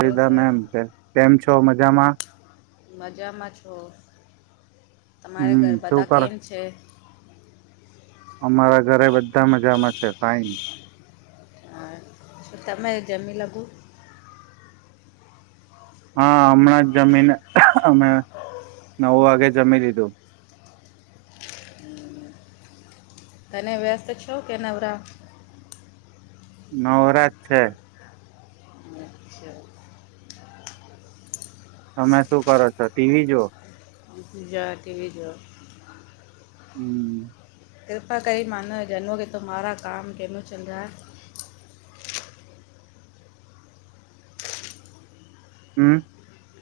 Hello sir ma'am કેમ છો? મજામાં? મજામાં છું, તમારે હમ ઘર શું બધા કર કેમ છે? અમારા ઘરે બધા મજામાં છે ફાઈન તમેય જમી લાગું હા હમણાં જ જમીને અમે નવ વાગે જમી લિધું તને વ્યસ્ત છો કે નવરા નવરાજ છે અચ્છા તમે શું કરો છો ટીવી જુઓ જા ટીવી જો [unintelligible] કૃપા કરી મને [unintelligible] કે તુમ્હારા કામ કેનો ચલરહા હું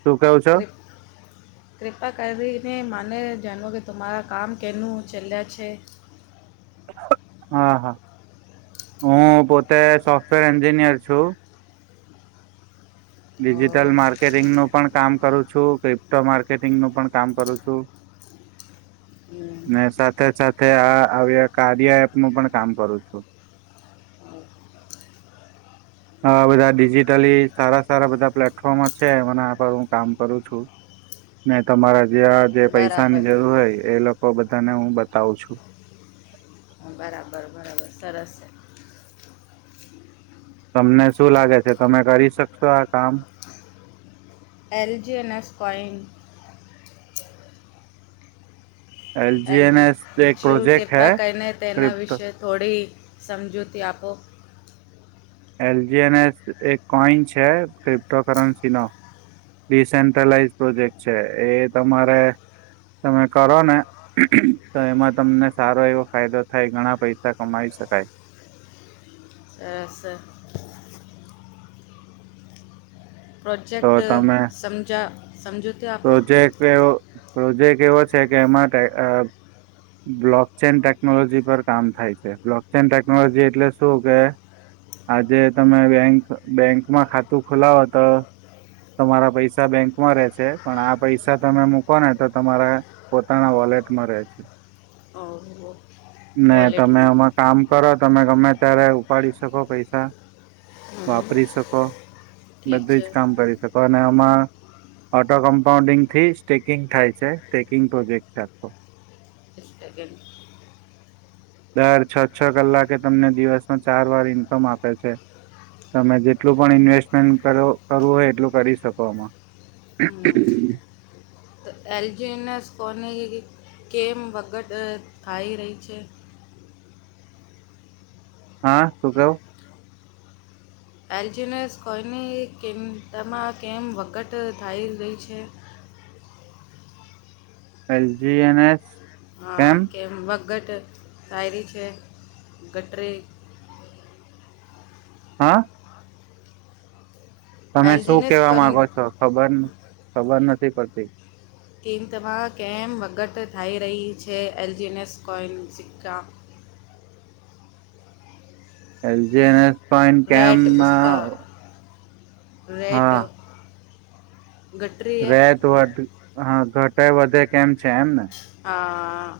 શું કઉ છો કૃપ- કૃપા કરીને મને [unintelligible] કે તમારા કામ કેનું ચલ્યા છે હા હા હું પોતે સોફ્ટવેર એન્જીિનિયર છું ઓ ડિજિટલ માર્કેટિંગનું પણ કામ કરું છું [unintelligible] માર્કેટિંગ નું પણ કામ કરું છું હમ, ને સાથે સાથ [unintelligible] આ કાર્યા એપનું પણ કામ કરું છું ઓ, આવા બધા ડિજીિટલી સારા સારા બધા પ્લેટફોમો છે [unintelligible] પર હું કામ કરું છું ને તમારા જે આ જે પૈસાની બરાબર જરૂર હોય એ લોકો બધાને હું બતાવું છું હ બરાબર બરાબર સરસ તમને શું લાગે છે તમે કરી શકશો આ કામ L G N S coin L જયુ એલજીએનએસ એક જયું પ્રોજેક્ટ કૃપા હૈ કહીને તેના ક્રિપ્ટો વિશે થોડી સમજૂતી આપો એલ જી એન એસ એક કોઈન છે ક્રિપ્ટો કરન્સીનો ડિસેન્ટ્રલાઈઝ પ્રોજેક્ટ છે એ તમારે તમે કરો ને તો એમાં તમને સારો એવો ફાયદો થાય ઘણા પૈસા કમાવી શકાય અરછા તો પ્રોજેક્ટ તમે સમજા સમજૂતા પ્રોજેક્ટ એવો પ્રોજેક્ટ એવો છે કે એમાં બ્લોક ચેન ટેકનોલોજી પર કામ થાય છે બ્લોક ચેન ટેકનોલોજી એટલે શું કે આજે તમે બેંક બેંકમાં ખાતું ખોલાવો તો તમારા પૈસા બેંકમાં રહેશે પણ આ પૈસા તમે મૂકો ને તો તમારા પોતાના વોલેટમાં રે છે ઓહો ના તમે વોલેટમાં અમાં કામ કરો તમે ગમે ત્યારે ઉપાડી શકો પૈસા હમ વાપરી શકો ઠીક બધું જ છે કામ કરી શકો અને અમાં કમ્પાઉન્ડિંગથી સ્ટેકિંગ થાય છે સ્ટેકિંગ પ્રોજેક્ટ છે આખો [unintelligible] દર છ છ કલાકે તમને દિવસમાં ચાર વાર ઇન્કમ આપે છે તમે જેટલું પણ ઇન્વેસ્ટમેન્ટ કર કરવું હોય એટલું કરી શકો આમાં હમ [inaudible] તો એલજીનએસ કોને કેમ વગત થાઈ રહી છે હા શું કવ એલ્જનેસ કોઈની કિંતામાં કેમ વકટ થઈ રહી છે એલ જી એન એસ હા કેમ વટ તાયરી છે ગટરી હા તમે શું એલજીને કેવા કોની માંગો છો ખબર ખબર નથી પડતી [unintelligible] વગત થાઈ રહી છે એલજીએનએસ કોયન સિક્કા L G N S coin કેમ રેટ ના ઉસકા રેટ ઘટ રહી રેટ વધ હા ઘટે વધે કેમ છે એમ ને હા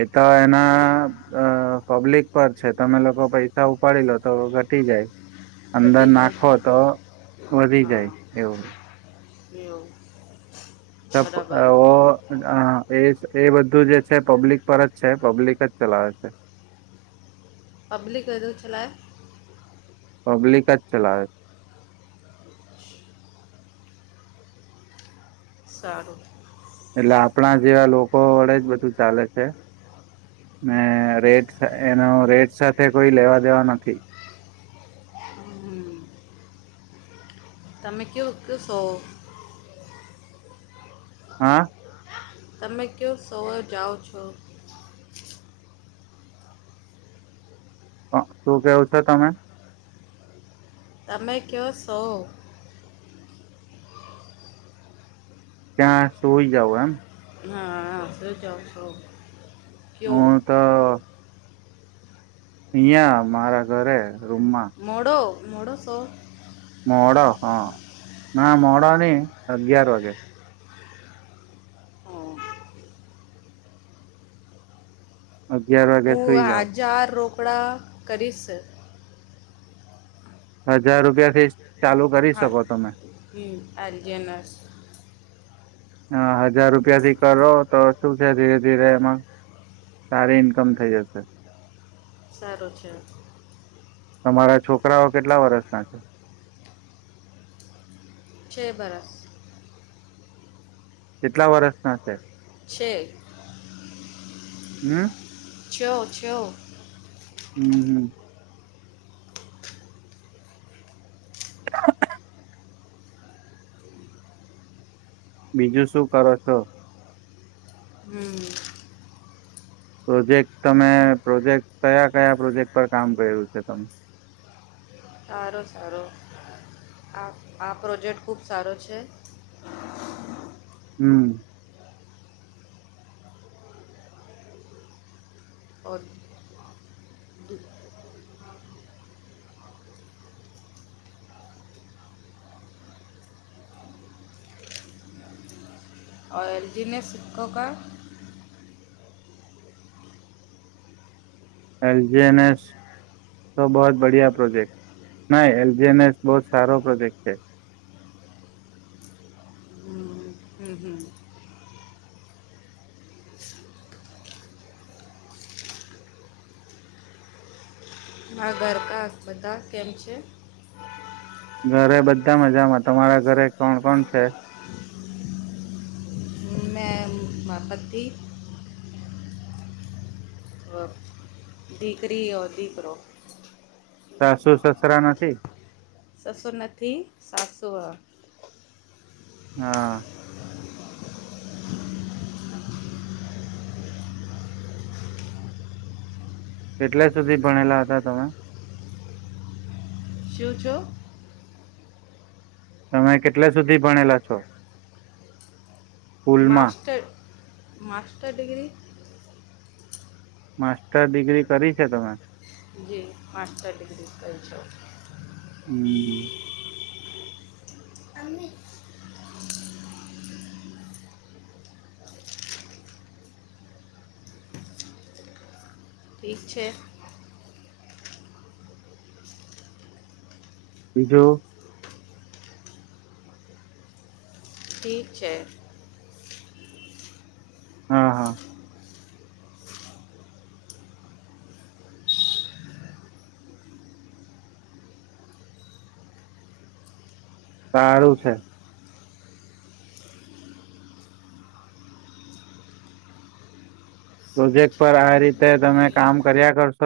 એ તો એના હમ્મ અ પબ્લિક પર છે તમે લોકો પૈસા ઉપાડી લો તો તટી જાય અંદર ઘટી જાય નાખો તો વધી જાય હા એવું [unintelligible] તબ બરાબર હે. ઓ એ એ બધું જે છે પબ્લિક પર જ છે પબ્લિક જ ચલાવે છે પબ્લિક વધ છેલા પબ્લિક જ ચલાવે છે સારું એટલે આપણા જેવા લોકો વડે જ બધું ચાલે છે, ને રેટ એનો રેટ સાથે કોઈ લેવા દેવા નથી. હમ. તમે કેવુંક સો? હા? તમે કયો સોર જાઓ છો? શું કેવું છો તમે? તમે કો શો? ત્યાં સોઈ જાવ એમ? હા ચ છો ક [unintelligible] હા. અહં મારા ઘરે રૂમમાં. મોડો મોડોસો? મોડ હા ના મોડ નને અગિયાર વાગે. હમ. અગિયાર વાગે હું સુઈ જાવ હજાર રોકડા કરીશ. હજાર રૂપિયા થી ચાલુ કરી શકો તમે. હ એલજએનસ. હ હજાર રૂપિયા થી કરો તો શું છે ધીરે ધીરે એમાં સારી ઈન્કમ થઈ જશે. સારું છે. તમારા છોકરાઓ કેટલા વર્ષ ના છે? છે બરસ. કેટલા વર્ષનાશે? છ હમ છ. હમ હમ. બીજું શું કરો છો? હમ. પ્રોજેક્ટ તમે પ્રોજેક્ટ કયા કયા પ્રોજેક્ટ પર કામ કર્યું છે તમે? સારો સારો, આ આ પ્રોજેક્ટ ખૂબ સારો છે. હમ. ઓ ઓ એલજીીને શિક્ખકો કા [unintelligible] એલ જી એન એસ. તો બહ જ બડિયા પ્રોજેક્ટ ના એલ જી એન એસ બહુ સારો પ્રોજેક્ટ છે. હમ હમ હમ. હ દ્વારકા હસ્પતા કેમ છે? ઘરે બધા મજામાં તમારા ઘરે કોણ કોણ છે? મે મારા પતિ. દીકરીઓ દીકરો. સાસું સસરા નથી? સાસુર નથી સાસુ હ. હા. કેટલા સુધી ભણેલા હતા તમે? છું છો? તમે કેટલા સુધી ભણેલા છો સ્કૂલમાં master master degree. Master degree કરી છે તમે. જી માાસ્ટર ડિગ્રી કરી છે હમ. અમી. ઠીક છે. બી જુ. ઠીક છે. હા હા. સારું છે. પ્રોજેક્ટ પર આ રીતે તમે કામ કર્યા કરશો